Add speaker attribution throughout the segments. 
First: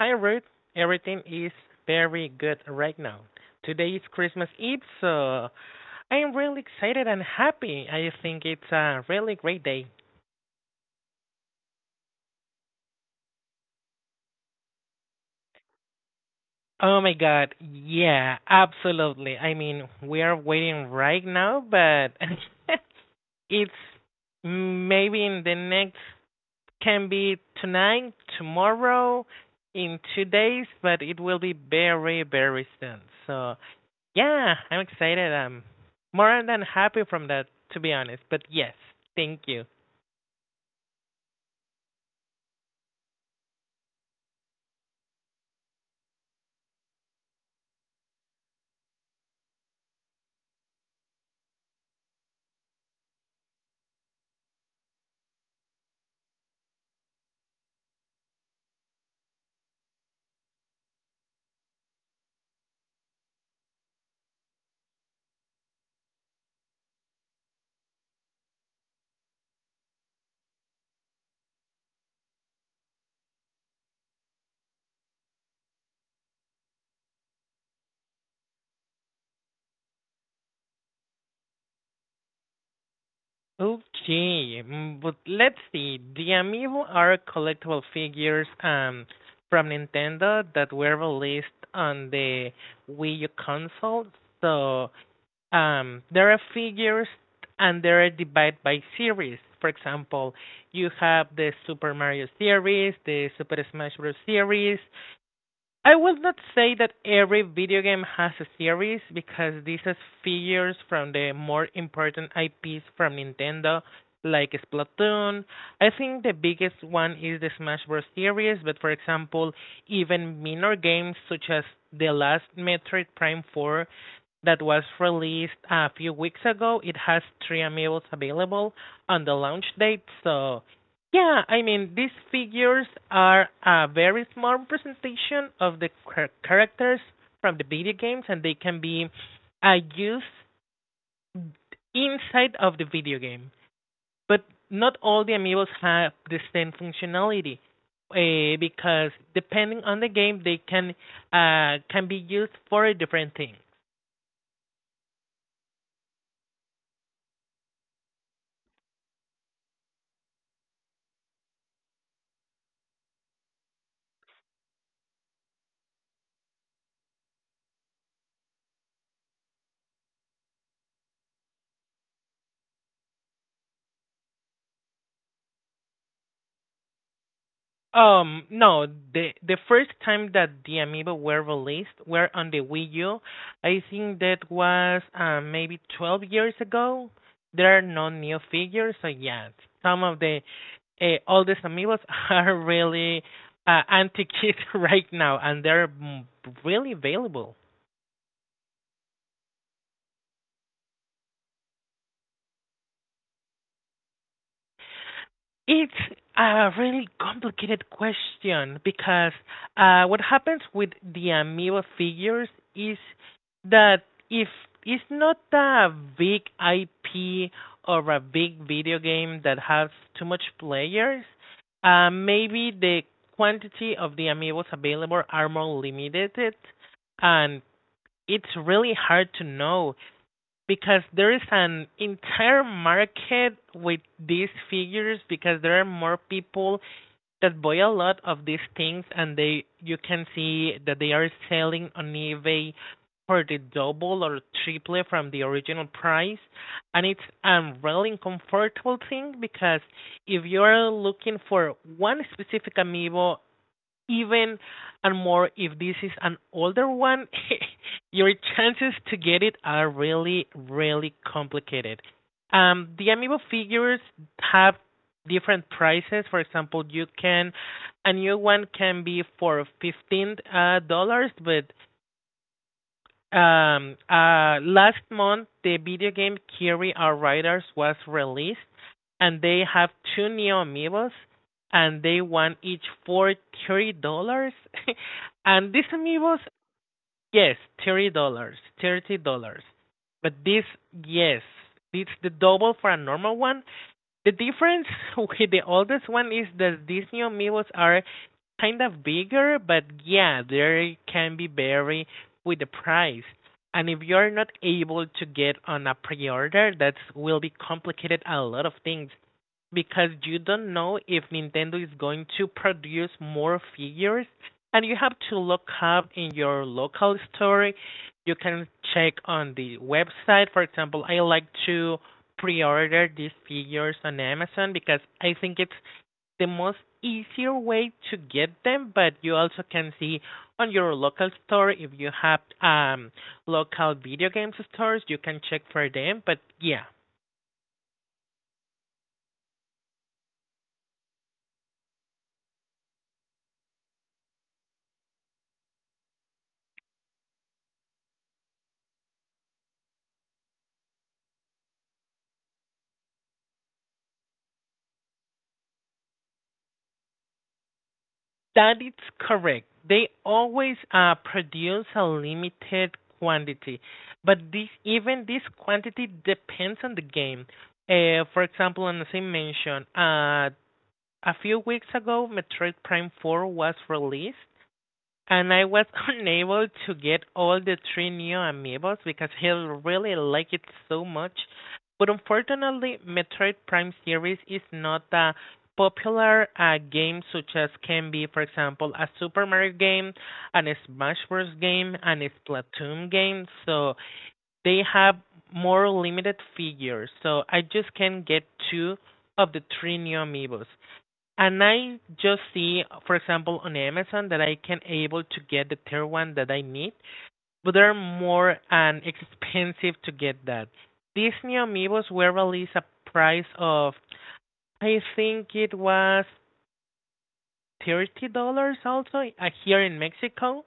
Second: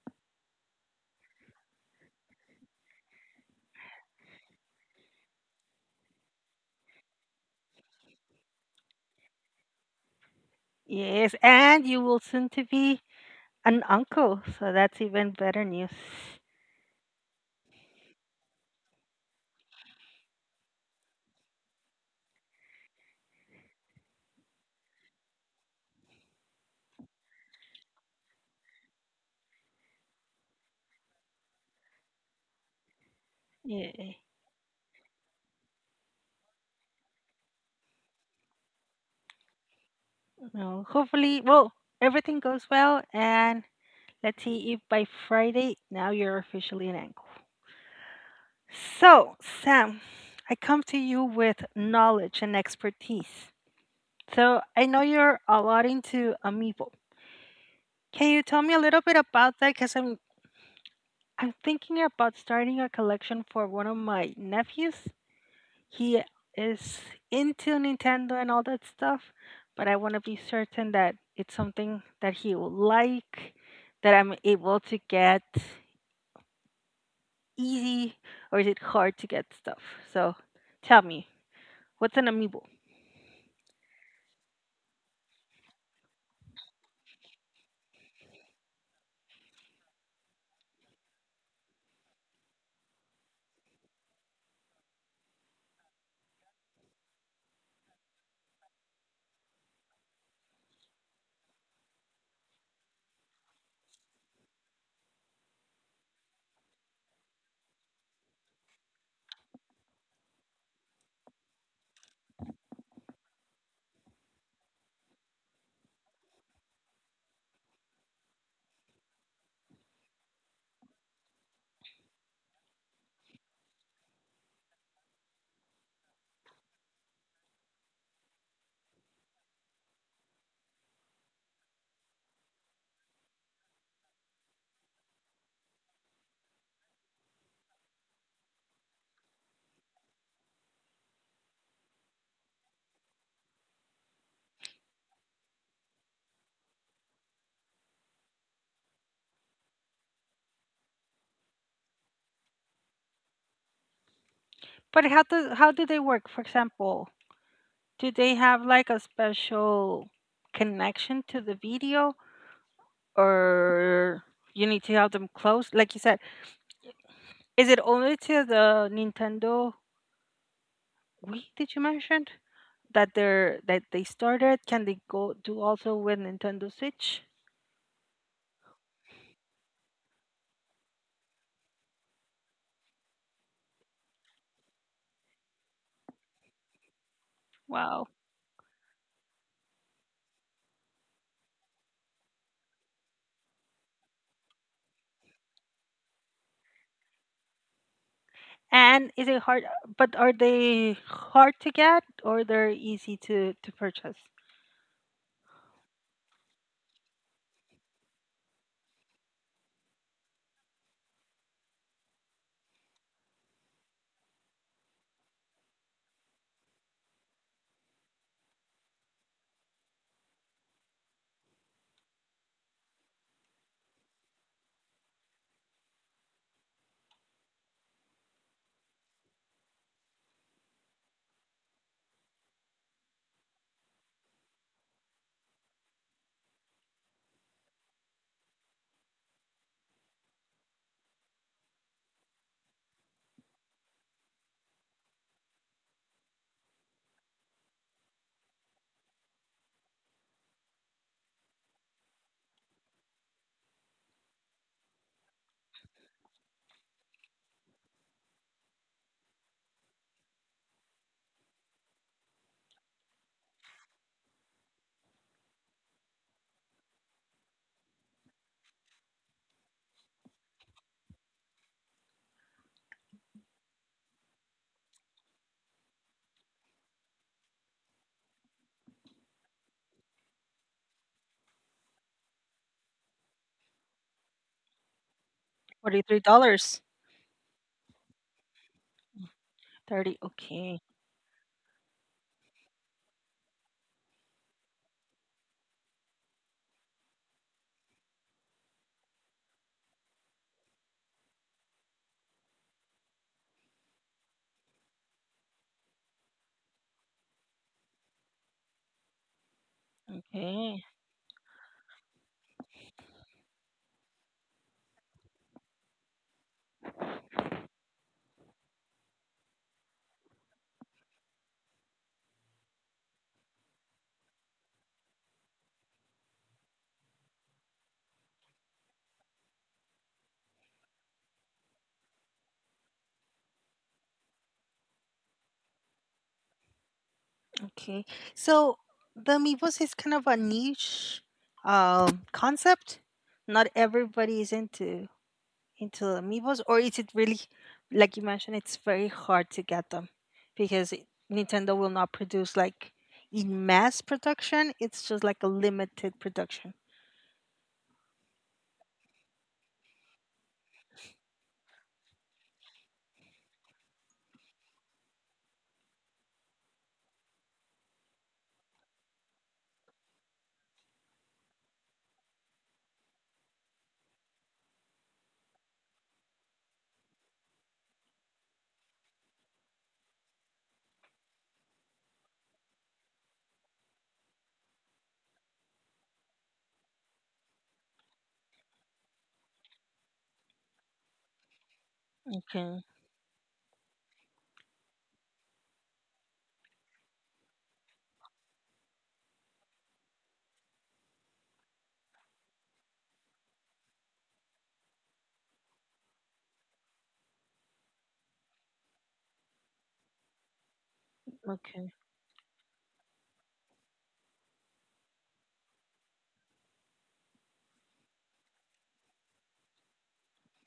Speaker 1: Hi Ruth, everything is very good right now. Today is Christmas Eve, so I am really excited and happy. I think it's a really great day.
Speaker 2: Yes, and you will soon to be an uncle, so that's even better news.
Speaker 1: Oh my god, yeah, absolutely. I mean, we are waiting right now, but it's maybe in the next, can be tonight, tomorrow, in 2 days, but it will be very, very soon. So
Speaker 2: Yeah.
Speaker 1: yeah, I'm excited. I'm more than happy from that, to be honest. But yes, thank you.
Speaker 2: No, hopefully, well, everything goes well, and let's see if by Friday now you're officially an uncle. So, Sam, I come to you with knowledge and expertise. So, I know you're a lot into Amiibo. Can you tell me a little bit about that? Because I'm thinking about starting a collection for one of my nephews, he is into Nintendo and all that stuff, but I want to be certain that it's something that he will like, that I'm able to get easy, or is it hard to get stuff? So tell me, what's an amiibo?
Speaker 1: Okay, but let's see. The Amiibo are collectible figures from Nintendo that were released on the Wii U console. So there are figures and they're divided by series. For example, you have the Super Mario series, the Super Smash Bros. series. I would not say that every video game has a series because this has figures from the more important IPs from Nintendo, like Splatoon. I think the biggest one is the Smash Bros. Series, but for example, even minor games such as The Last Metroid Prime 4 that was released a few weeks ago. It has three amiibos available on the launch date. So, yeah, I mean, these figures are a very small representation of the characters from the video games, and they can be used inside of the video game. But not all the amiibos have the same functionality. Because depending on the game, they can be used for a different thing.
Speaker 2: But how do they work? For example, do they have like a special connection to the video, or you need to have them close? Like you said, is it only to the Nintendo Wii? Did you mention that they're that they started? Can they go do also with Nintendo Switch?
Speaker 1: No, the first time that the Amiibo were released were on the Wii U. I think that was maybe 12 years ago. There are
Speaker 2: Wow.
Speaker 1: no new figures, so yeah, some of the oldest Amiibos are really antiquated right now, and they're really available.
Speaker 2: And is it hard? But are they hard to get or they're easy to purchase?
Speaker 1: It's a really complicated question because what happens with the Amiibo figures is that if it's not a big IP or a big video game that has too much players, maybe the quantity of the Amiibos available are more limited, and it's really hard to know because there is an entire market with these figures, because there are more people that buy a lot of these things, and they you can see that they are selling on eBay for the double or triple from the original price. And it's a really uncomfortable thing because if you are looking for one specific amiibo, even and more if this is an older one, your chances to get it are really, really complicated. The amiibo figures have different prices. For example, you can a new one can be for 15 dollars, but last month, the video game Kirby Our Riders was released, and they have two new amiibos, and they won each for $30. And these amiibos,
Speaker 2: $43. Dollars.
Speaker 1: yes, $30, $30.
Speaker 2: 30.
Speaker 1: But this,
Speaker 2: Okay.
Speaker 1: yes, it's the double for a normal one. The difference with the oldest one is that these new Amiibos are kind of bigger, but yeah, they can be vary with the price. And if you're not able to get on a pre-order, that will be complicated a lot of things because you don't
Speaker 2: Okay.
Speaker 1: know if Nintendo is going to produce more figures, and you have to look up in your local store. You can check on the website. For example, I like to pre-order these figures on Amazon because I think it's the most easier way to get them, but you also can see on your local store if you have local video games stores, you can check for them, but yeah,
Speaker 2: Okay. So the Amiibos is kind of a niche concept. Not everybody is into amiibos, or is it really, like you mentioned, it's very hard to get them because Nintendo will not produce like in mass production. It's just like a limited production.
Speaker 1: that is correct. They always produce a limited quantity, but this even this quantity depends on the game. For example, and as I mentioned, a few weeks ago, Metroid Prime 4 was released, and I was unable to get all the three new amiibos because he really liked it so much. But unfortunately, Metroid Prime series is not a popular game such as can be, for example, a Super Mario game, an Smash Bros. Game, and a
Speaker 2: Okay,
Speaker 1: Splatoon game. So they have more limited figures. So I just can get two of the three new amiibos. And I just see, for example, on Amazon that I can able to get the third one that I need, but they're more and expensive to get that. Disney
Speaker 2: okay,
Speaker 1: Amiibos were released a price of, I think it was $30 also here in Mexico,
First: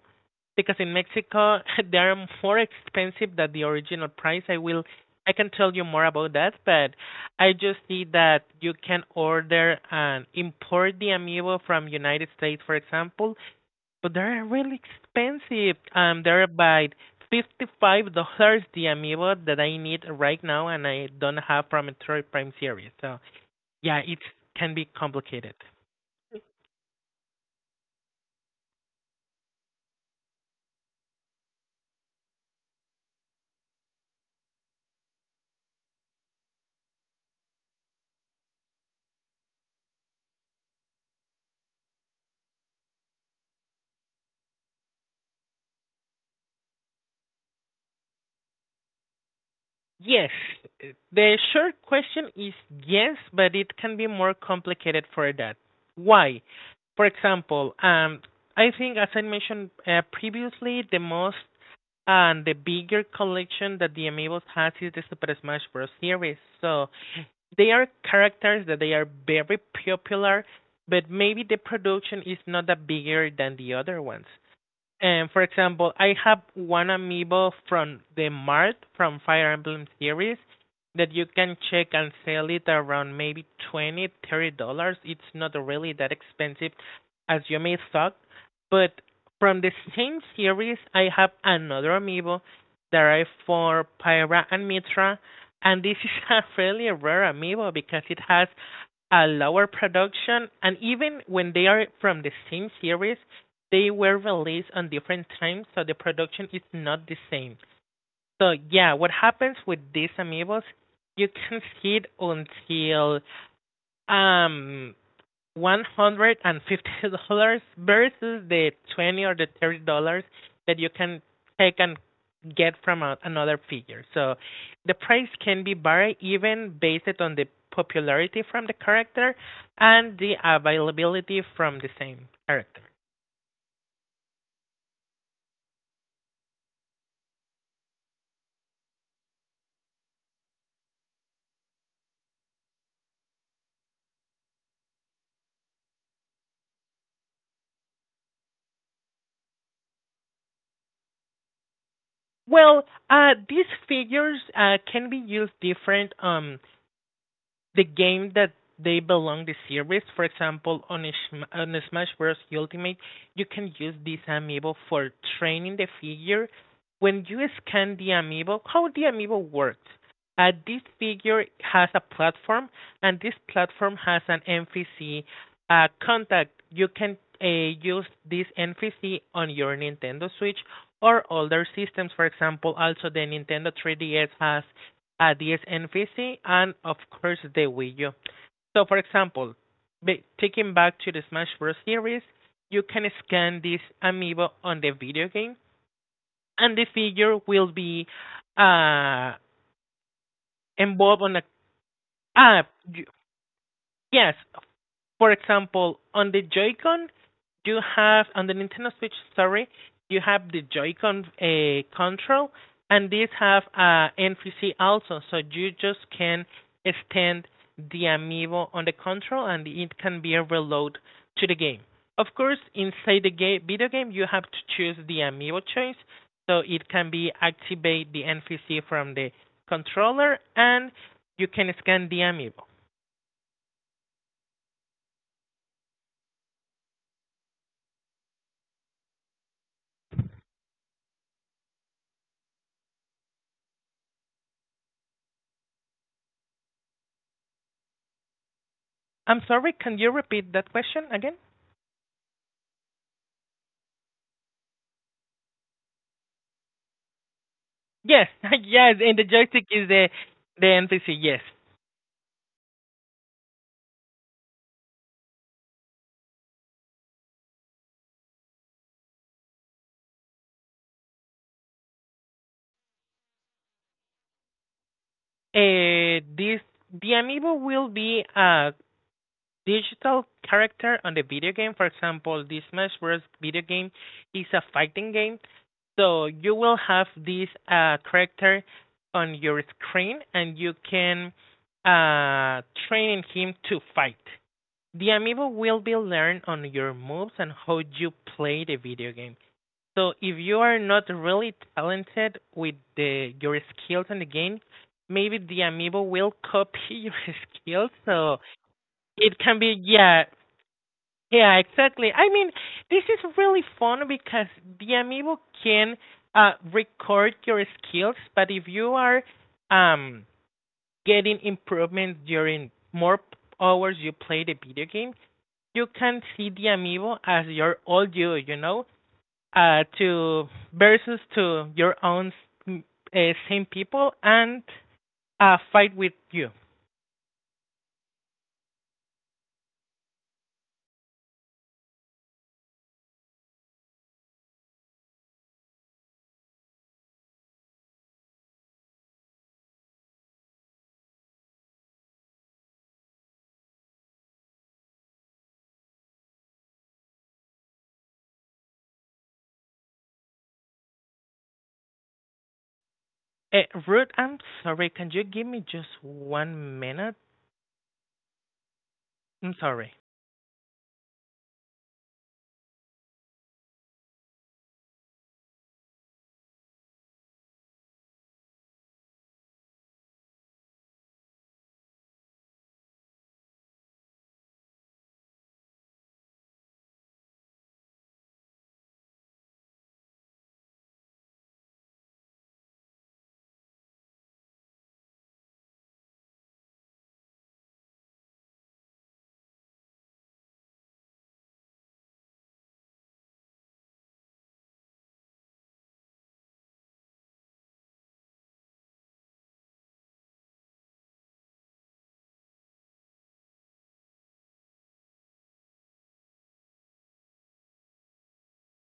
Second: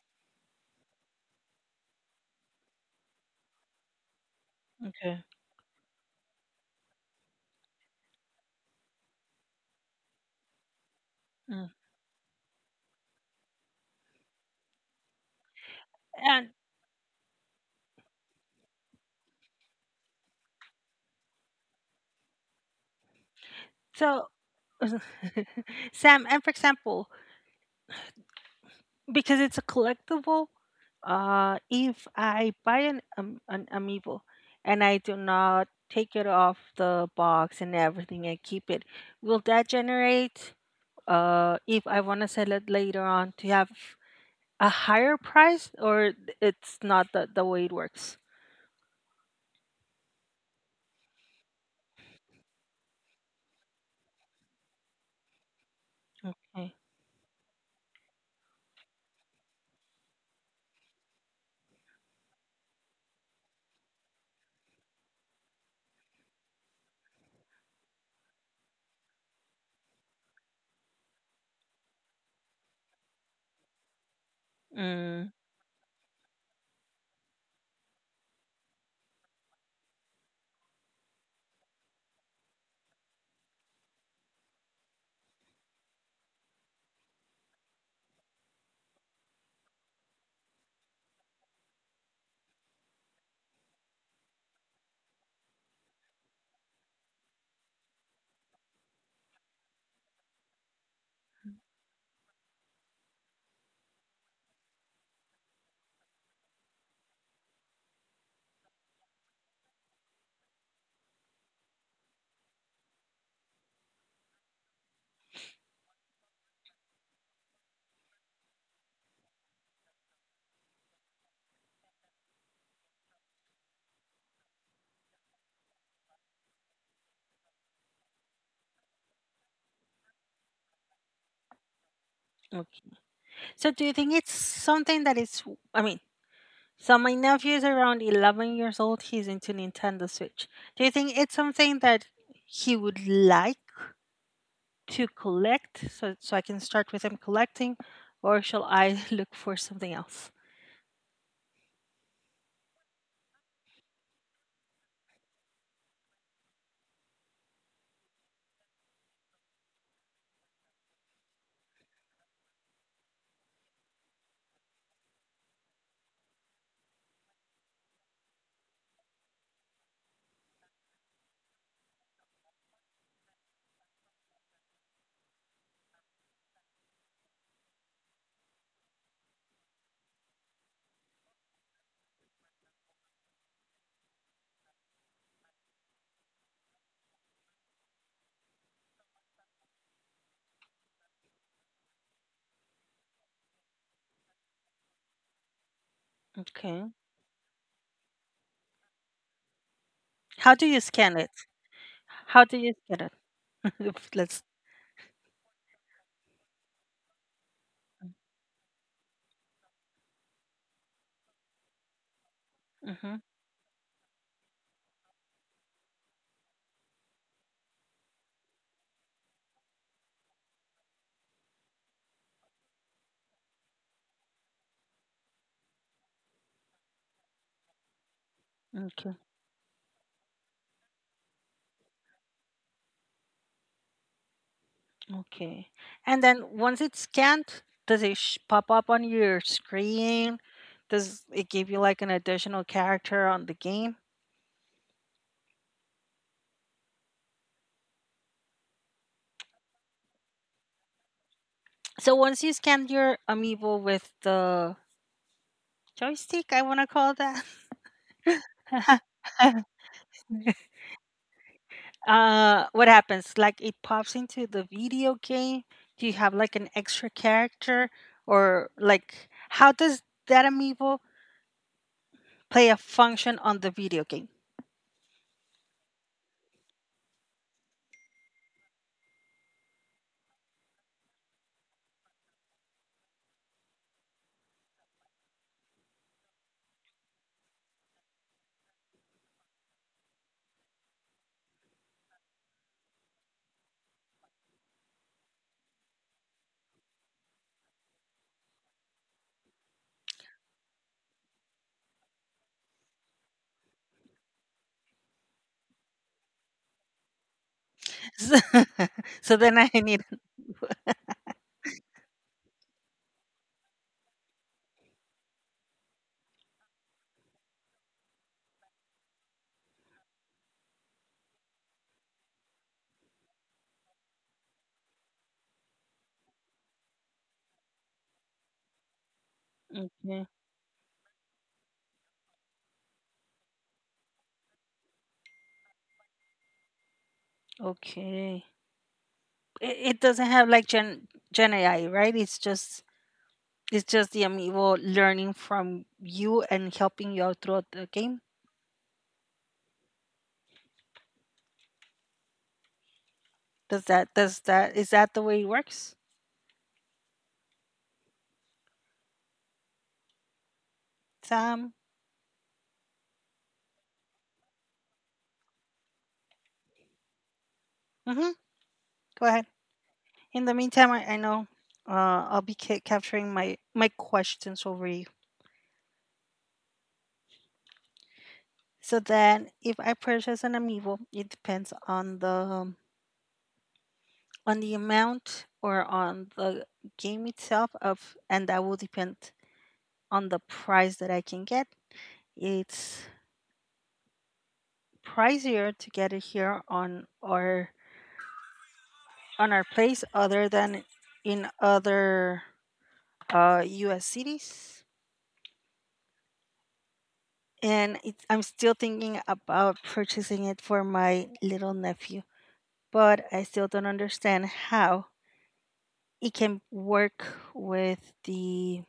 Speaker 1: because in Mexico they are more expensive than the original price.
Speaker 2: okay.
Speaker 1: I can tell you more about that, but I just see that you can order and import the Amiibo
Speaker 2: Mm.
Speaker 1: from United States, for example, but they're really expensive. They're
Speaker 2: And
Speaker 1: about $55 the Amiibo that I need right now, and I don't have from a third Prime series. So yeah, it
Speaker 2: so,
Speaker 1: can be complicated.
Speaker 2: Sam, and for example, because it's a collectible, if I buy an amiibo and I do not take it off the box and everything and keep it, will that generate if I want to sell it later on to have a higher price or it's not the way it works?
Speaker 1: Yes, the short question is yes, but it can be more complicated for that. Why?
Speaker 2: Okay.
Speaker 1: For example, I think as I mentioned previously, the most and the bigger collection that the Amiibos has is the Super Smash Bros. Series. So they are characters that they are very popular, but maybe the production is not that bigger than the other ones.
Speaker 2: Mm,
Speaker 1: And for example, I have one amiibo from the Mart from Fire Emblem series that you can check and sell it around maybe 20, $30. It's not really that expensive as you may thought. But from the same series I have another amiibo that I for Pyra and Mitra, and this is a really rare amiibo because it has a lower production, and even when they are from the same series, they were released on different times, so the production is not the same. So yeah, what happens with these amiibos? You can see it until um $150 versus the 20 or the $30 that you can take and get from a, another figure. So the price can be varied even based on the popularity from the character and the availability from the same character.
Speaker 2: okay. So do you think it's something that is I mean, so my nephew is around 11 years old, he's into Nintendo Switch. Do you think it's something that he would like to collect so I can start with him collecting or shall I look for something else?
Speaker 1: Well, these figures can be used different, the game that they belong the series. For example, on a Smash Bros. Ultimate, you can use this amiibo for training the figure. When you scan the amiibo, how the amiibo works? This figure has a platform, and this platform has an NPC contact. You can use this NPC on your Nintendo Switch or older systems. For example, also the Nintendo 3DS has ideas and vision, and of course the Wii U. So, for example, taking back to the Smash Bros. Series, you can scan this amiibo on the video game, and the
Speaker 2: Okay.
Speaker 1: figure will be uh
Speaker 2: How do you scan
Speaker 1: involved
Speaker 2: it?
Speaker 1: on a
Speaker 2: How do
Speaker 1: ah
Speaker 2: you scan it?
Speaker 1: yes
Speaker 2: Let's.
Speaker 1: for example, on the Joy-Con, you have on the Nintendo Switch, sorry, you have the Joy-Con control, and
Speaker 2: Mm-hmm.
Speaker 1: these have NFC also, so you just can extend the amiibo on the control, and it can be a reload to the game. Of course, inside the game, video game, you have to choose the amiibo choice, so it can be activate the NFC from the controller, and you can scan the amiibo.
Speaker 2: Okay. And then once it's scanned, does it pop up on your screen? Does it give you like an additional character on the game?
Speaker 1: I'm sorry, can you repeat that question again?
Speaker 2: So once you scan your amiibo with the joystick, I want to call that.
Speaker 1: Yes, yes, and the joystick is the NPC. Yes,
Speaker 2: Uh, what happens? Like it pops into the video game. Do you have like an extra character, or like how does that amiibo play a function on the video game?
Speaker 1: this the amiibo will be a digital character on the video game. For example, this Smash Bros. Video game is a fighting game, so you will have this character on your screen, and you can uh, train him to fight. The amiibo will be learned on your moves and how you play the video game. So if you are not really talented with the your skills in the game, maybe the amiibo will copy your skills.
Speaker 2: So
Speaker 1: So it
Speaker 2: so
Speaker 1: can
Speaker 2: then
Speaker 1: be
Speaker 2: I need.
Speaker 1: yeah, yeah, exactly. I mean, this is really fun because the amiibo can record your skills, but if you are um getting improvements during hours you play the video game, you can see the amiibo as your old you, you know? To versus to your own mm, same people and fight with you.
Speaker 2: Okay. It doesn't have like Gen AI, right? It's just the amiibo learning from you and helping you out throughout the game. Does that is that the way it works? Sam.
Speaker 1: Uh, Ruth, I'm sorry. Can you give me just 1 minute?
Speaker 2: Mm-hmm. Go ahead.
Speaker 1: I'm sorry.
Speaker 2: In the meantime, I know I'll be capturing my questions over you. So then, if I purchase an amiibo, it depends on the amount or on the game itself of, and that will depend on the price that I can get. It's pricier to get it here on our place other than in other U.S. cities. And it, I'm still thinking about purchasing it for my little nephew, but I still don't understand how it can work with the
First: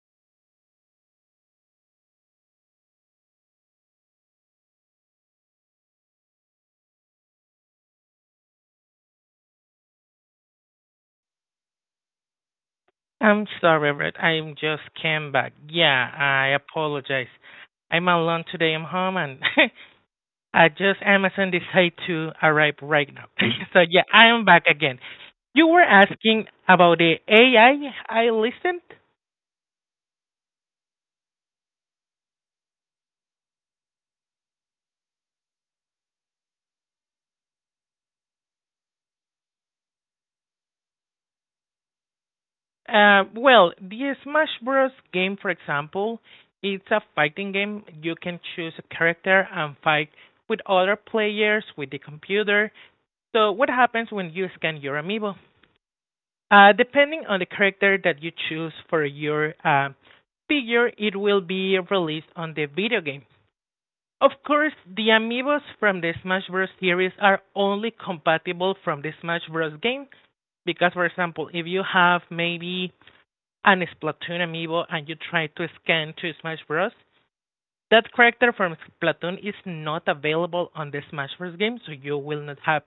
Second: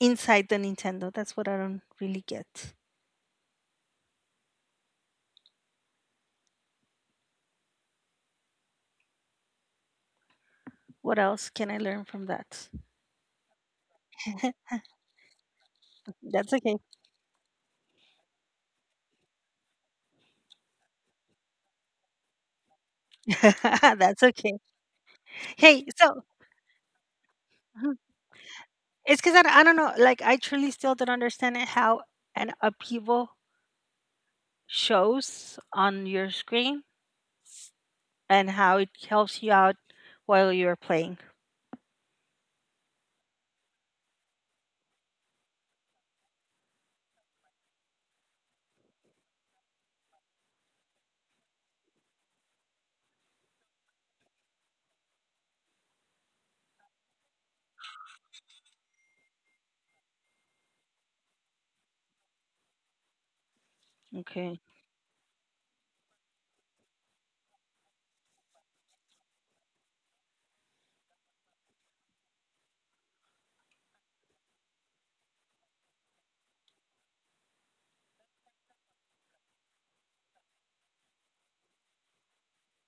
Speaker 2: inside the Nintendo. That's what I don't really get. What else can I learn from that?
Speaker 1: I'm sorry, Ruth. I just came back. Yeah, I
Speaker 2: That's okay.
Speaker 1: apologize. I'm alone today. I'm home and I just Amazon decided to arrive right now. So yeah,
Speaker 2: That's
Speaker 1: I am
Speaker 2: okay.
Speaker 1: back again. You were
Speaker 2: Hey, so
Speaker 1: asking about the AI, I listened.
Speaker 2: it's because I I don't know. Like, I truly still don't understand it, how an upheaval shows on your screen and how it helps you out while you're playing.
Speaker 1: Well, the Smash Bros. Game, for example, it's a fighting game. You can choose a character and fight with other players with the computer. So, what happens when you scan your amiibo? Depending on the character that you choose for your figure, it will be released on the video game. Of
Speaker 2: Okay.
Speaker 1: course, the amiibos from the Smash Bros. Series are only compatible from the Smash Bros. Game because, for example, if you have maybe an Splatoon amiibo and you try to scan to Smash Bros. That character from Splatoon is not available on the Smash Bros. Game, so you will not have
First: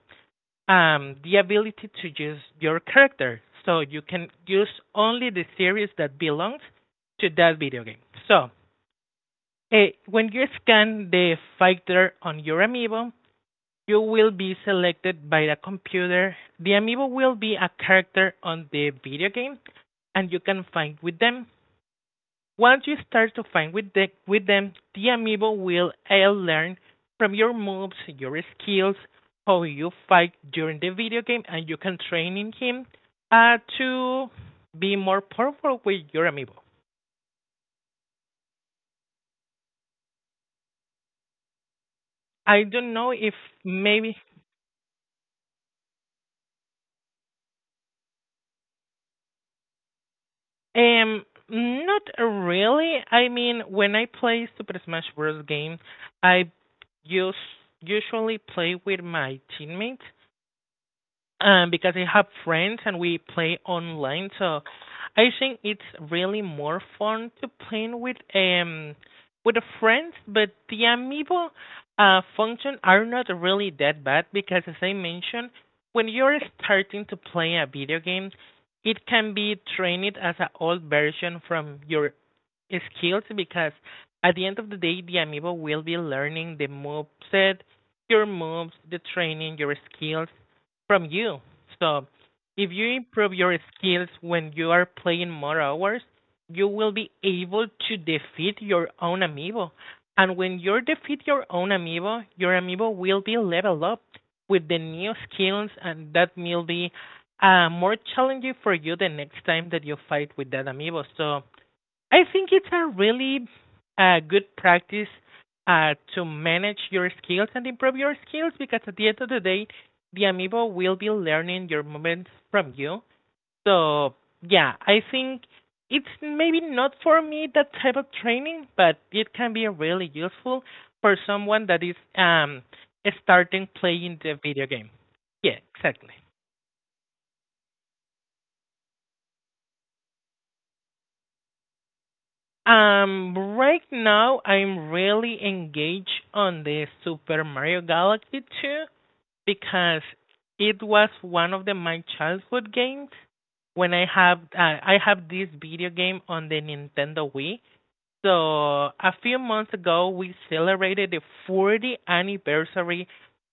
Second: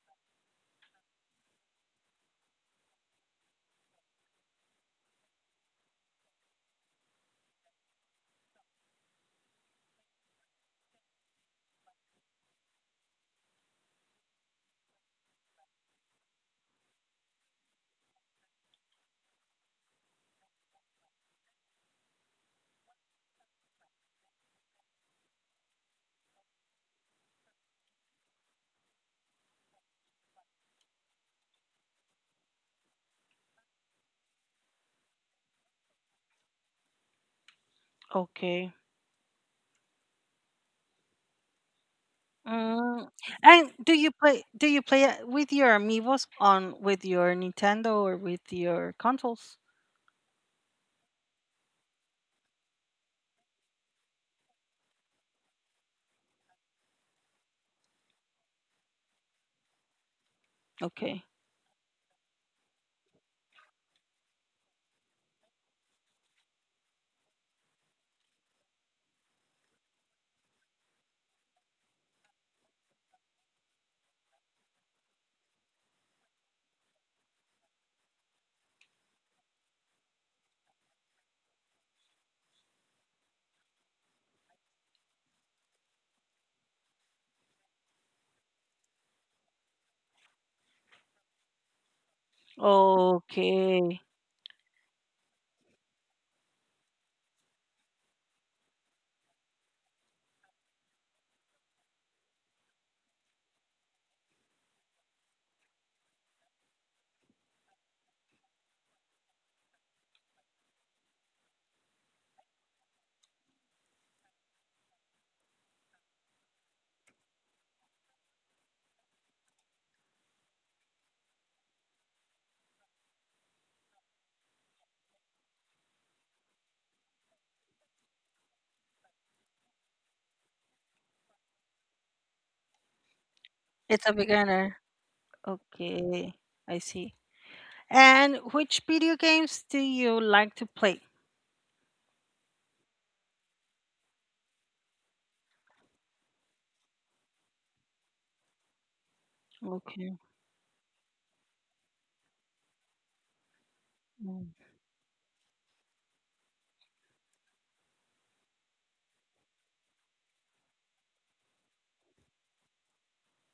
Speaker 1: the ability to use your character. So you can use only the series that belongs to that video game. So when you scan the fighter on your amiibo, you will be selected by the computer. The amiibo will be a character on the video game, and you can fight with them. Once you start to fight with them, the amiibo will all learn from your moves, your skills, how you fight during the video game, and you can train in him to be more powerful with your amiibo.
Speaker 2: Okay.
Speaker 1: I don't
Speaker 2: Mm.
Speaker 1: know if
Speaker 2: And do you
Speaker 1: maybe
Speaker 2: play? Do you play it with your amiibos on with your Nintendo or with your consoles?
Speaker 1: um not really. I mean, when I play Super Smash Bros. Game, I use usually play with my teammates,
Speaker 2: Okay.
Speaker 1: because I have friends and we play online. So I think it's really more fun to play with the friends, but the amiibo function are not really that bad because as I mentioned, when you're starting to play a video game, it can be trained as an old version from your skills because at the end of the day, the amiibo will be learning the moveset, your moves, the training, your skills from you. So if you improve your
Speaker 2: Okay.
Speaker 1: skills when you are playing more hours, you will be able to defeat your own amiibo. And when you defeat your own amiibo, your amiibo will be level up with the new skills, and that will be more challenging for you the next time that you fight with that amiibo. So I think it's a really good practice to manage your skills and improve your skills because at the end of the day, the amiibo will be learning your movements from you. So, yeah, I think it's maybe not for me that type of training, but it can be really useful for someone that is starting
Speaker 2: It's a
Speaker 1: playing the video
Speaker 2: beginner.
Speaker 1: game. Yeah, exactly.
Speaker 2: Okay. I see. And which video games do you like to play?
Speaker 1: Right now I'm really engaged on the Super Mario Galaxy 2 because
Speaker 2: Okay.
Speaker 1: it was one of the my childhood games when
Speaker 2: Mm,
Speaker 1: I have this video game on the Nintendo Wii. So a few months ago we celebrated the 40th anniversary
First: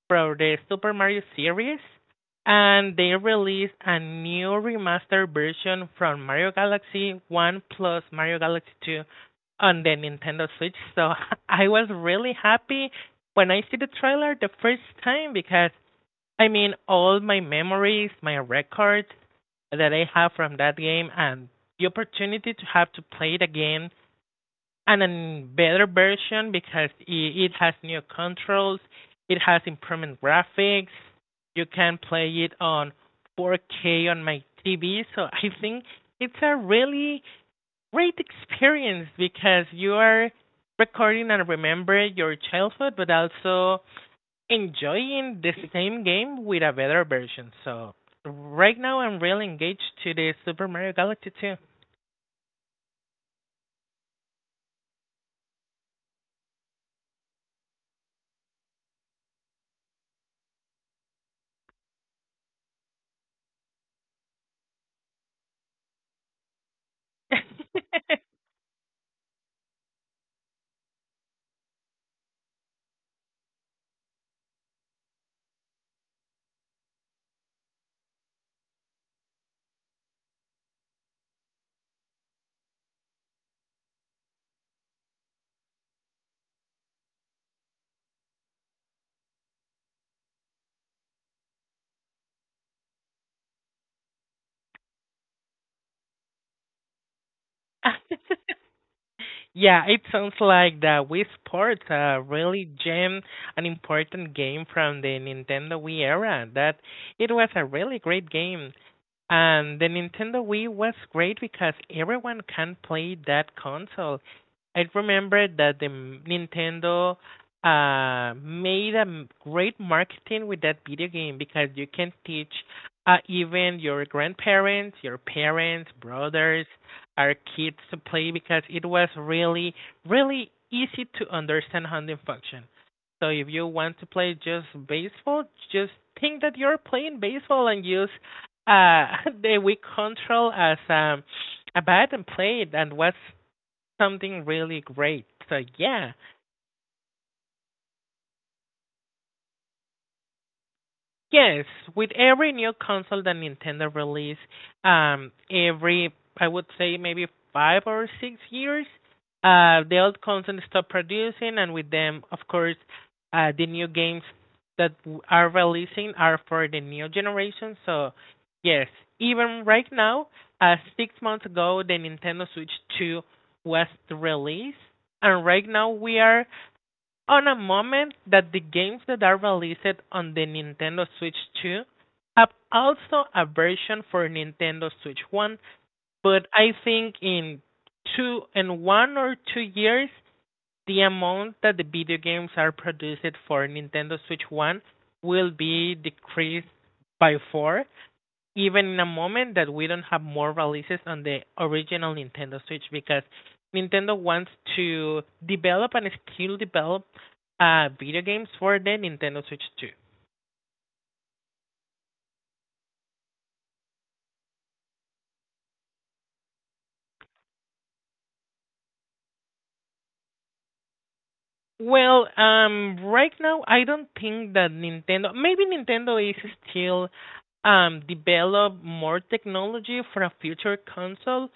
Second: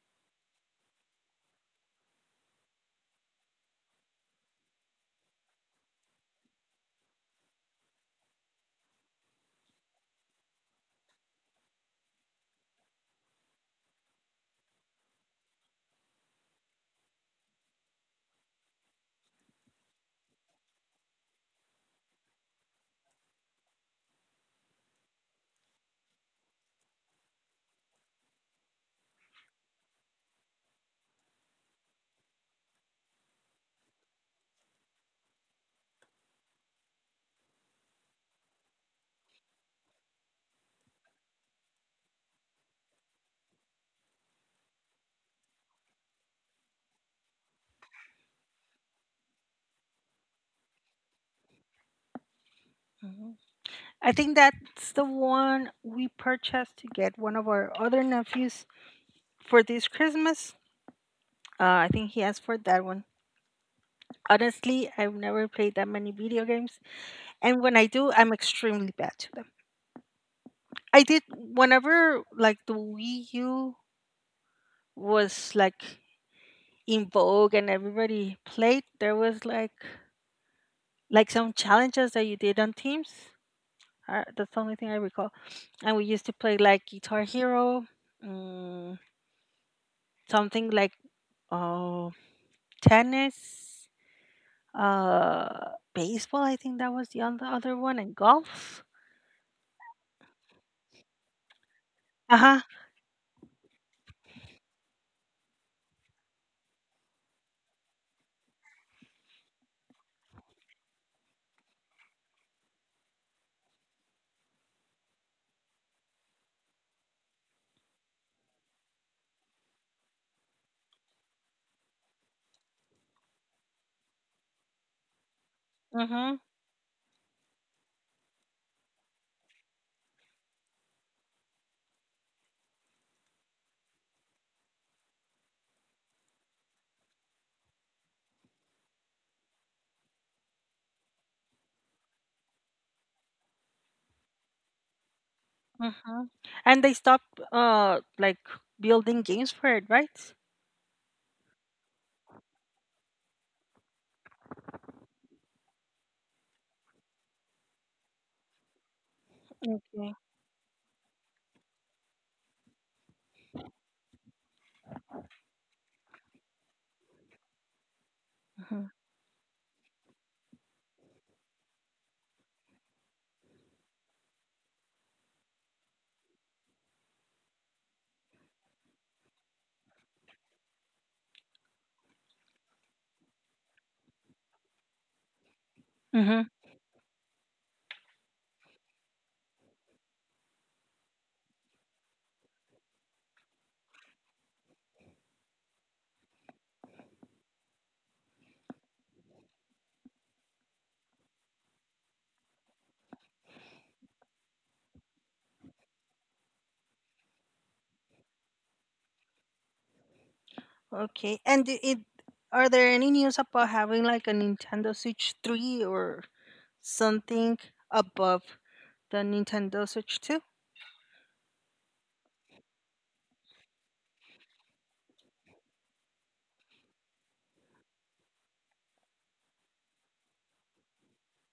Speaker 1: from the Super Mario series, and they released a new remastered version from Mario Galaxy 1 plus Mario Galaxy 2 on the Nintendo Switch. So I was really happy when I see the trailer the first time because I mean all my memories, my records that I have from that game and the opportunity to have to play the game and a better version because it has new controls, it has improved graphics. You can play it on 4K on my TV, so I think it's a really great experience because you are recording and remember your childhood, but also enjoying the same game with a better version. So right now, I'm really engaged to the Super Mario Galaxy 2.
Speaker 2: mhm. I think that's the one we purchased to get one of our other nephews for this Christmas. I think he asked for that one. Honestly, I've never played that many video games, and when I do, I'm extremely bad to them. I did whenever like the Wii U was like in vogue and everybody played. There was like some challenges that you did on teams. That's the only thing I recall. And we used to play like Guitar Hero, mm, something like oh tennis, baseball. I think that was the other one, and golf.
Speaker 1: Yeah, it sounds like the Wii Sports
Speaker 2: Uh huh.
Speaker 1: really gem an important game from the Nintendo Wii era. That it was a really great game. And the Nintendo Wii was great because everyone can play that console. I remember that the Nintendo made a great marketing with that video game because you can teach even your grandparents, your parents,
Speaker 2: Mhm.
Speaker 1: brothers, our kids to play because it was really, really easy to understand how they function. So if you want to play just baseball, just think that you're playing baseball and use the Wii control as a bat and play it and was something really great. So yeah.
Speaker 2: Mhm. And they stopped like building games for it, right?
Speaker 1: Yes, with every new console that Nintendo release, every I would say maybe 5 or 6 years, the
Speaker 2: Okay.
Speaker 1: old console stop producing, and with them, of course, the new games that are releasing are for the new generation. So, yes,
Speaker 2: Mhm.
Speaker 1: even right now, 6 months ago, the Nintendo Switch 2 was released, and right now we are on a moment that the games that are released on the Nintendo Switch 2 have also a version for Nintendo Switch 1, but
Speaker 2: Mhm.
Speaker 1: I think in two in 1 or 2 years the amount that the video games are produced for Nintendo Switch 1 will be decreased by 4 even in a moment that we don't have more releases on the original Nintendo Switch because Nintendo wants to develop and still develop video games for the Nintendo Switch 2.
Speaker 2: Okay. And I- it are there any news about having like a Nintendo Switch three or something above the Nintendo Switch two?
Speaker 1: Well, right now I don't think that Nintendo. Maybe Nintendo is still develop more technology for a future console,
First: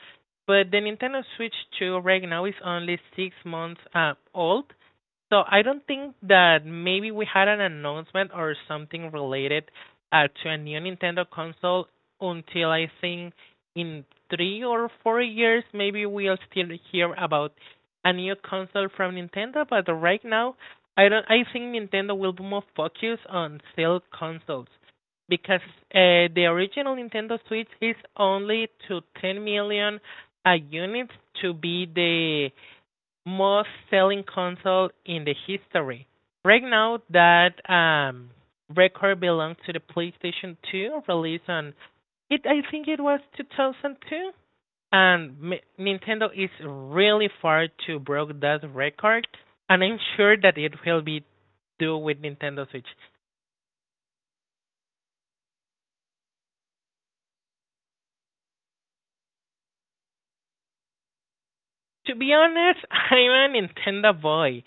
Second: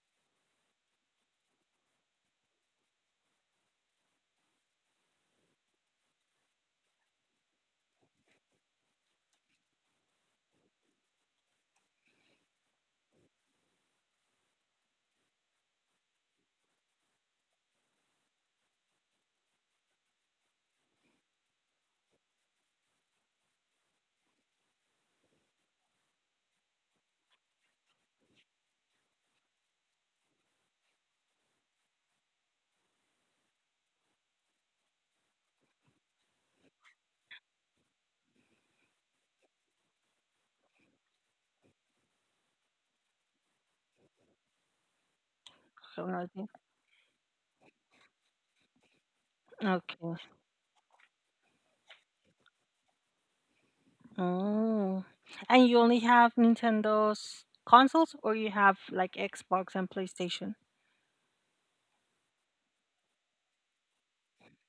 Speaker 1: but the Nintendo Switch 2 right now is only 6 months old, so I don't think that maybe we had an announcement or something related to a new Nintendo console until I think in 3 or 4 years, maybe we'll still hear about a new console from Nintendo. But right now, I don't. I think Nintendo will be more focused on sell consoles because the original Nintendo Switch is only to 10 million units to be the most selling console in the history. Right now, that record belongs to the PlayStation 2, released on it. I think it was 2002, and Nintendo is really far to break that record. And I'm
Speaker 2: Okay.
Speaker 1: sure that it will be do with Nintendo Switch.
Speaker 2: Oh. And you only have Nintendo's consoles or you have like Xbox and PlayStation?
Speaker 1: To be honest, I'm a Nintendo boy.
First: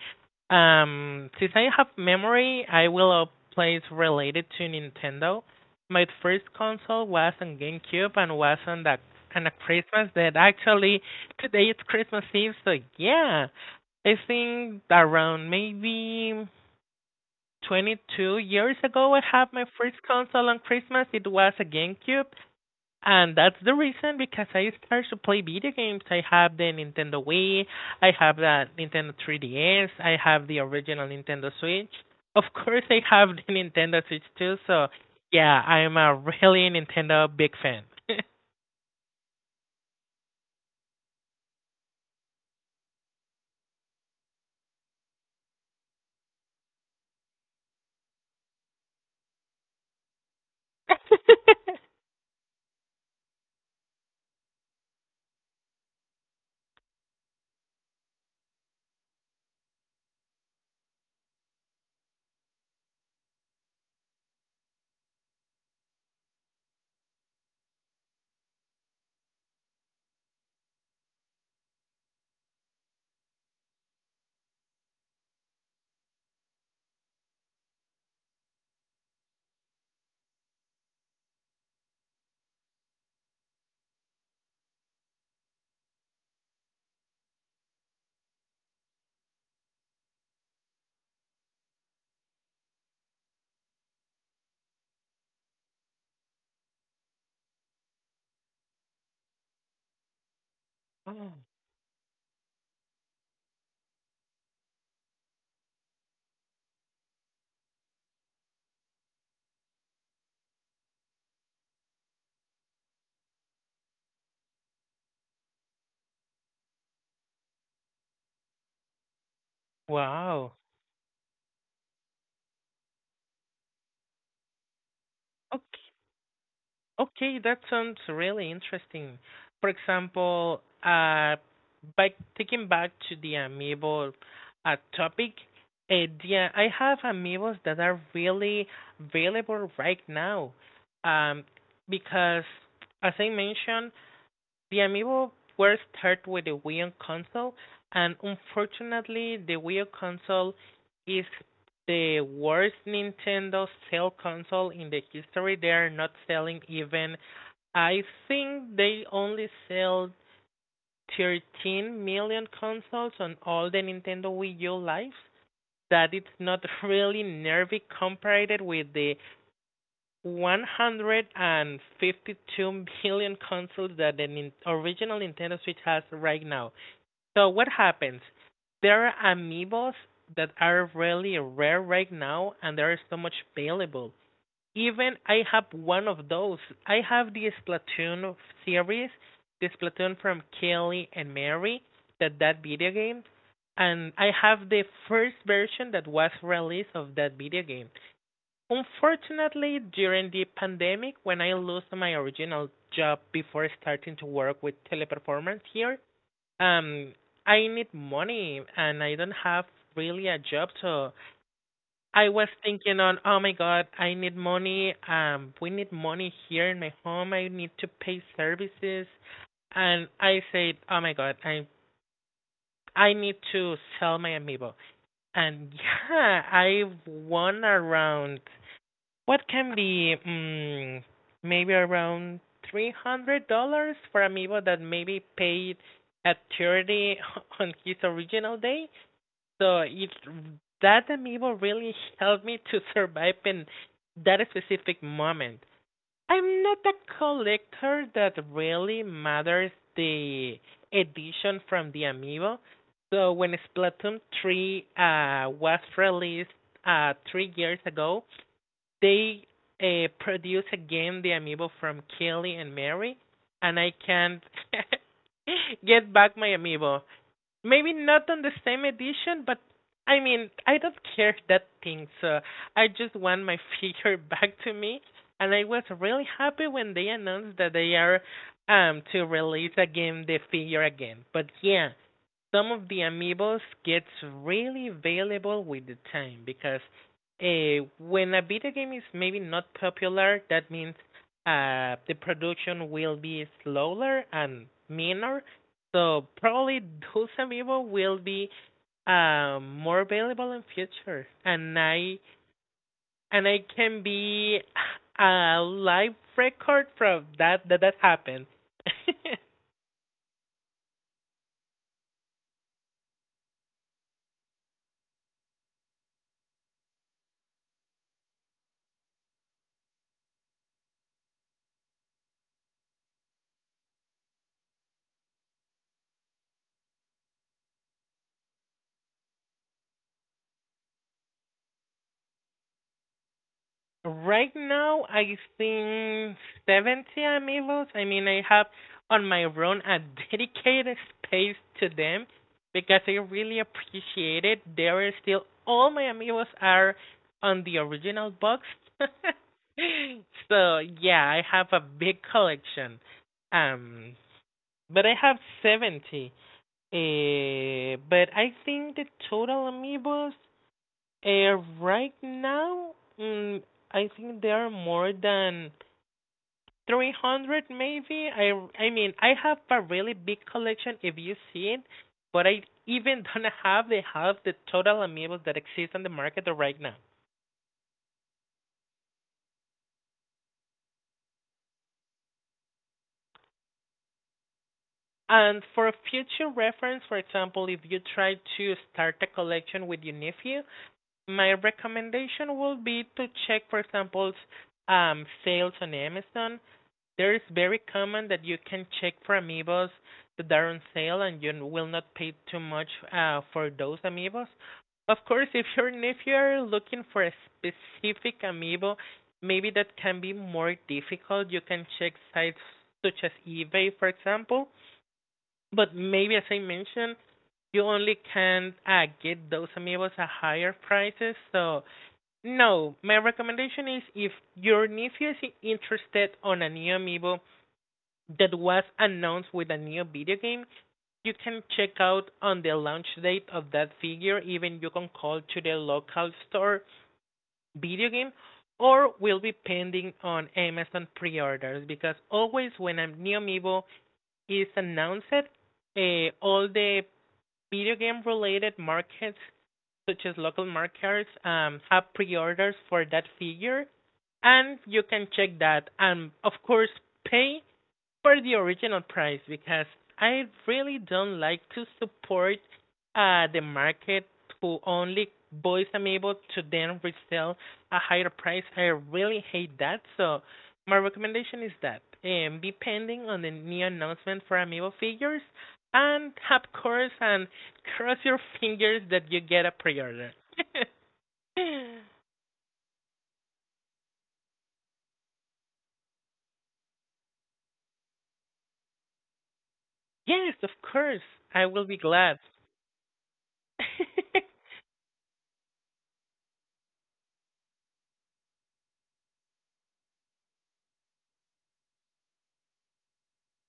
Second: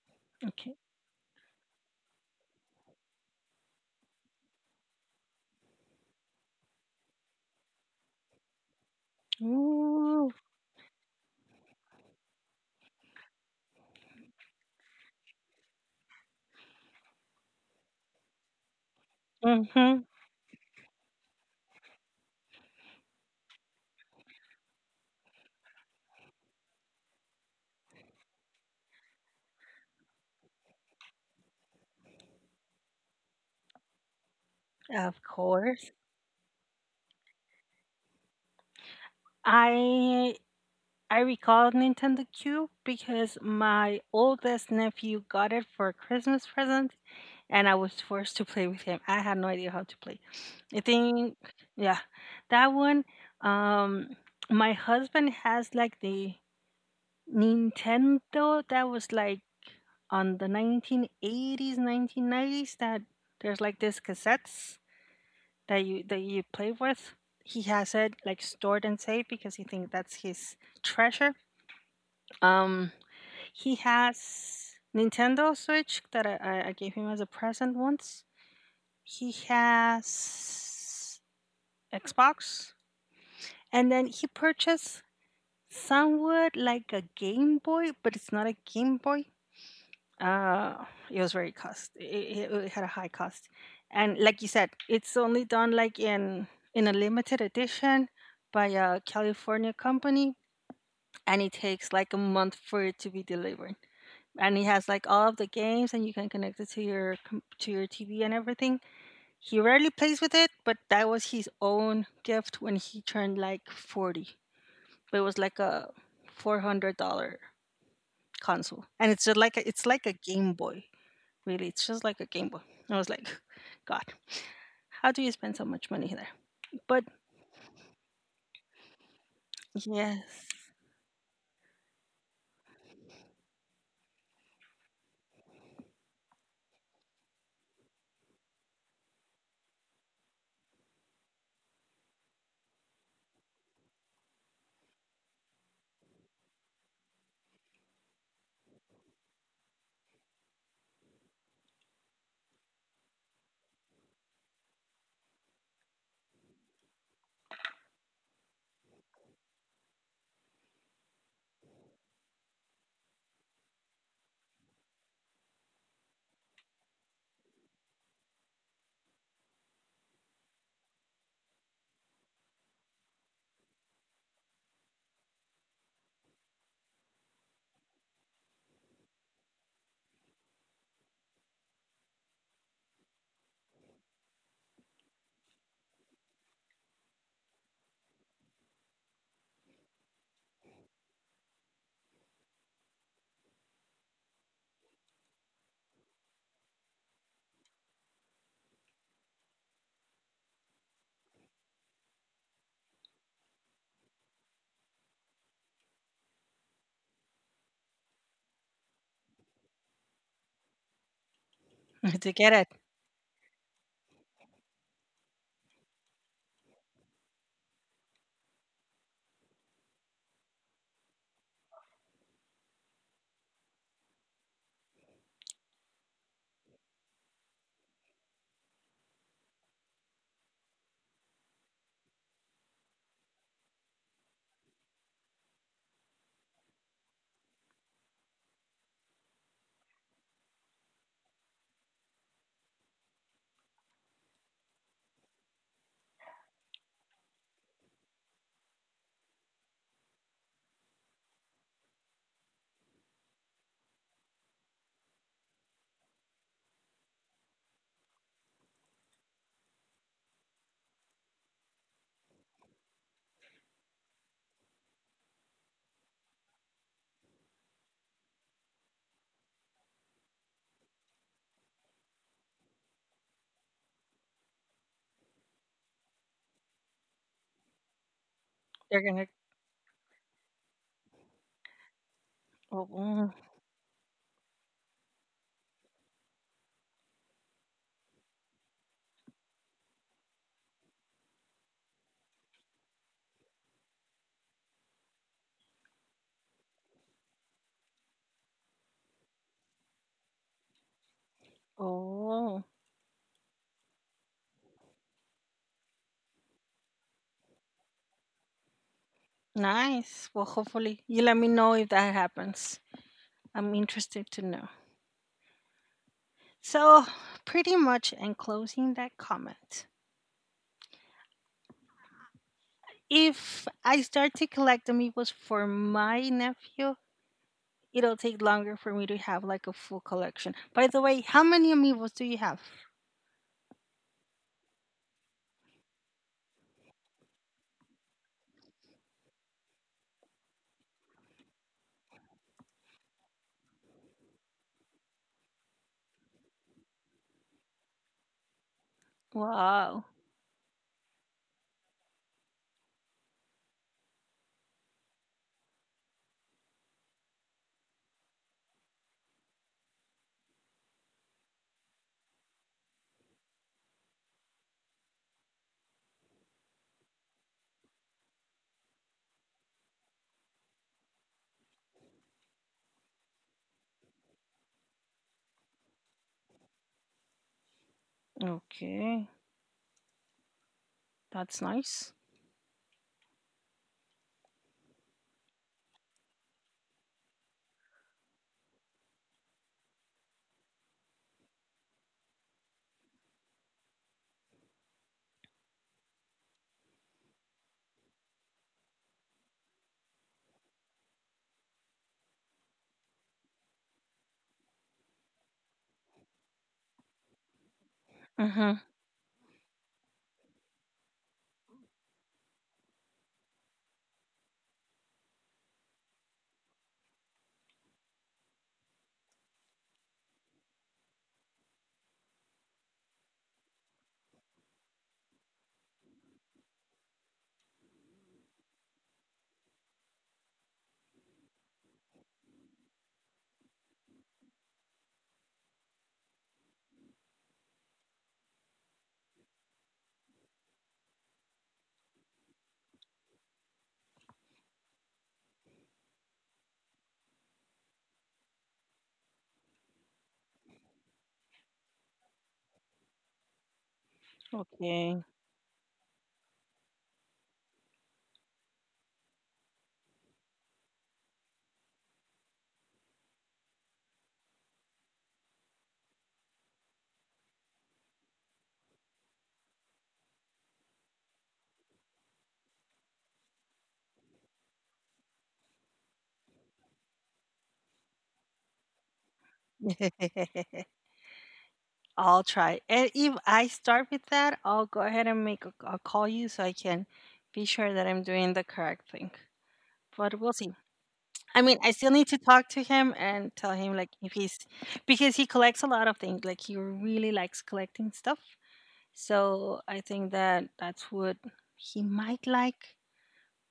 Speaker 2: Okay.
Speaker 1: Since I have memory, I will plays related to Nintendo. My first console was on GameCube and was on the on a Christmas
Speaker 2: Ooh.
Speaker 1: that actually today it's Christmas Eve, so yeah. I think around maybe 22 years ago I had my first
Speaker 2: Mm-hmm.
Speaker 1: console on Christmas. It was a GameCube and that's the reason because I started to play video games. I have the Nintendo Wii, I have the Nintendo 3DS, I have the original Nintendo Switch. Of course, I have the Nintendo Switch too. So,
Speaker 2: Of
Speaker 1: yeah,
Speaker 2: course.
Speaker 1: I'm a really Nintendo big fan.
Speaker 2: I I recall Nintendo Cube because my oldest nephew got it for a Christmas present and I was forced to play with him. I had no idea how to play. I think yeah. That one um my husband has like the Nintendo, that was like on the 1980s, 1990s that there's like this cassettes that you play with. He has it like stored and saved because he thinks that's his treasure. Um, he has Nintendo Switch that I gave him as a present once. He has Xbox, and then he purchased somewhat like a Game Boy, but it's not a Game Boy. Uh, it was very cost. It had a high cost, and like you said, it's only done like in a limited edition by a California company,
Speaker 1: Oh,
Speaker 2: and it takes like a month for it to be delivered. And it has like all of the games, and you can connect it to your to your TV and everything. He rarely plays with it, but that was his own gift when he turned like 40. It was like a $400 console, and it's just like it's like a
Speaker 1: wow.
Speaker 2: Game Boy. Really, it's just like a Game Boy. I was like, God, how do you spend so much
Speaker 1: Okay.
Speaker 2: money there? But
Speaker 1: Okay, that sounds really interesting. For
Speaker 2: yes,
Speaker 1: example, by taking back to the amiibo topic, yeah, I have amiibos that are really available right now. Um, because as I mentioned, the amiibo were started with the Wii U console, and unfortunately, the Wii U console is the worst Nintendo sale console in the history. They are not selling even. I think they only sell 13 million consoles on all the Nintendo Wii U lives. That it's not really nervy compared with the 152 million consoles that the original Nintendo Switch has right now. So what happens? There are amiibos that are really rare right now, and there is so much available. Even I have one of those. I have the Splatoon series, the Splatoon from Kelly and Mary, that video game, and I have the first version that was released of that video game. Unfortunately, during the pandemic, when I lost my original job before starting to work with teleperformance here, um, I need money and I don't have really a job. So I
Speaker 2: to
Speaker 1: was
Speaker 2: get it,
Speaker 1: thinking on, oh my God, I need money. We need money here in my home. I need to pay services. And I said, oh my God, I need to sell my amiibo. And yeah, I won around what can be maybe around $300 for Amiibo that maybe paid at charity on his original day. So it that Amiibo really helped me to survive in that specific moment. I'm not a collector that really matters the edition from the Amiibo. So when Splatoon 3 was released 3 years ago, they produce again the amiibo from Kelly and Mary, and I can't get back my amiibo. Maybe not on the same edition, but I mean, I don't care that thing, so I just want my figure back to me. And I was really happy when they announced that they are
Speaker 2: they're
Speaker 1: to
Speaker 2: gonna.
Speaker 1: release again the figure again. But yeah, some of the
Speaker 2: Oh,
Speaker 1: amiibos gets really valuable with the time because when a video game is maybe not popular, that means the production will be slower and meaner. So probably those amiibo will be more available in future,
Speaker 2: oh,
Speaker 1: and I can be a live record from that that happened.
Speaker 2: nice. Well, hopefully, you let me know if that happens. I'm interested to know. So, pretty much, in closing that comment, if I start to collect them, it was for my nephew. It'll take longer for me to have like a full collection. By the way, how many amiibos do you have?
Speaker 1: Right now, I think 70 amiibos. I mean, I have on my own a dedicated space to them because I really appreciate it. There is still all my amiibos are on the original box.
Speaker 2: Wow.
Speaker 1: So, yeah, I have a big collection. Um, but I have 70. But I think the total amiibos right now, mm, I think there are more than 300 maybe. I mean, I have a really big collection if you see it, but I even don't have the half the total amiibos that exist on the market right now.
Speaker 2: Okay. That's nice.
Speaker 1: And for future reference, for example, if you try to start a collection with your nephew, my recommendation will be to check, for example, sales on Amazon. There is very common that you can check for amiibos that are on sale and you will not pay too much for those amiibos. Of course, if you're looking for a specific
Speaker 2: Mhm.
Speaker 1: amiibo, maybe that can be more difficult. You can check sites such as eBay, for example. But maybe as I mentioned, you only can get those amiibos at higher prices. So no, my recommendation is if your nephew is interested on a new amiibo, that was announced with a new video game. You can check out on the launch date of that figure. Even you can call to the local store video game or will be pending on Amazon pre-orders because always when a new amiibo is announced, uh, all the video game related markets such as local markets have pre-orders for that figure and you
Speaker 2: Okay.
Speaker 1: can check that and of course pay for the original price because I really don't like to support the market who only buys Amiibo to then resell a higher price. I really hate that. So my recommendation is that be pending on the new announcement for Amiibo figures and of course and cross your fingers that you get a pre-order. Yes,
Speaker 2: I'll try. And if I start with that, I'll go ahead and make a, I'll call you so I can be sure that I'm doing the correct thing. But we'll see.
Speaker 1: of course.
Speaker 2: I
Speaker 1: I
Speaker 2: mean,
Speaker 1: will
Speaker 2: I
Speaker 1: be
Speaker 2: still need to
Speaker 1: glad.
Speaker 2: talk to him and tell him like if he's because he collects a lot of things. Like he really likes collecting stuff. So I think that that's what he might like,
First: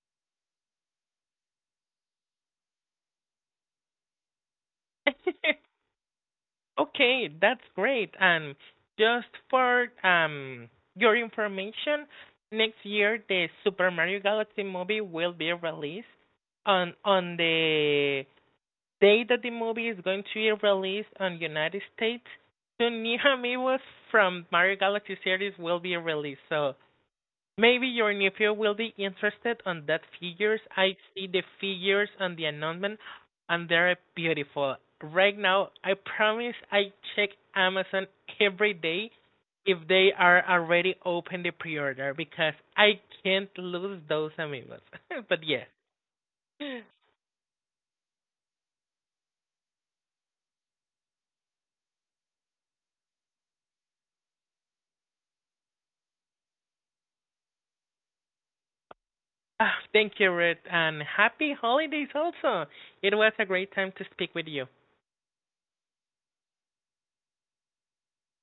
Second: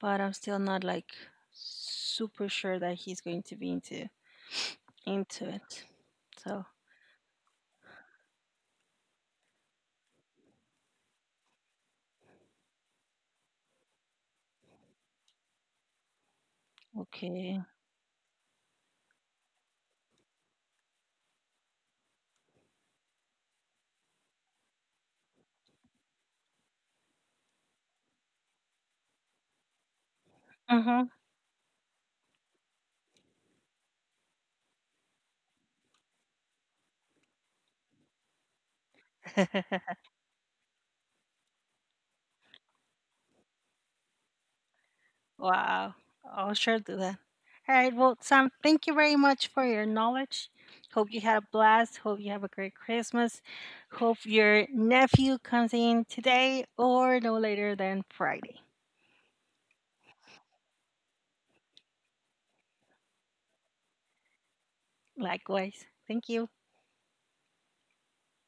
Speaker 2: but I'm still not like super sure that he's going to be into it. So
Speaker 1: Okay, that's great. And just for your information, next year the Super Mario Galaxy movie will be released on
Speaker 2: okay.
Speaker 1: the day that the movie is going to be released on United States. Two new amiibos from Mario Galaxy series will be released. So maybe your nephew will be interested on that figures. I
Speaker 2: Mm-hmm.
Speaker 1: see the figures on the announcement and they're beautiful. Right now, I promise I check Amazon every day if they are already open the pre-order because I can't lose those amigos. But yes.
Speaker 2: Wow. I'll sure do that. All right. Well, Sam, thank you very much for your knowledge. Hope you had a blast. Hope you have a great Christmas. Hope your nephew comes in today or no later than Friday.
Speaker 1: Ah, thank you, Ruth, and happy holidays also. It was a great time to speak with you.
Speaker 2: Likewise. Thank you.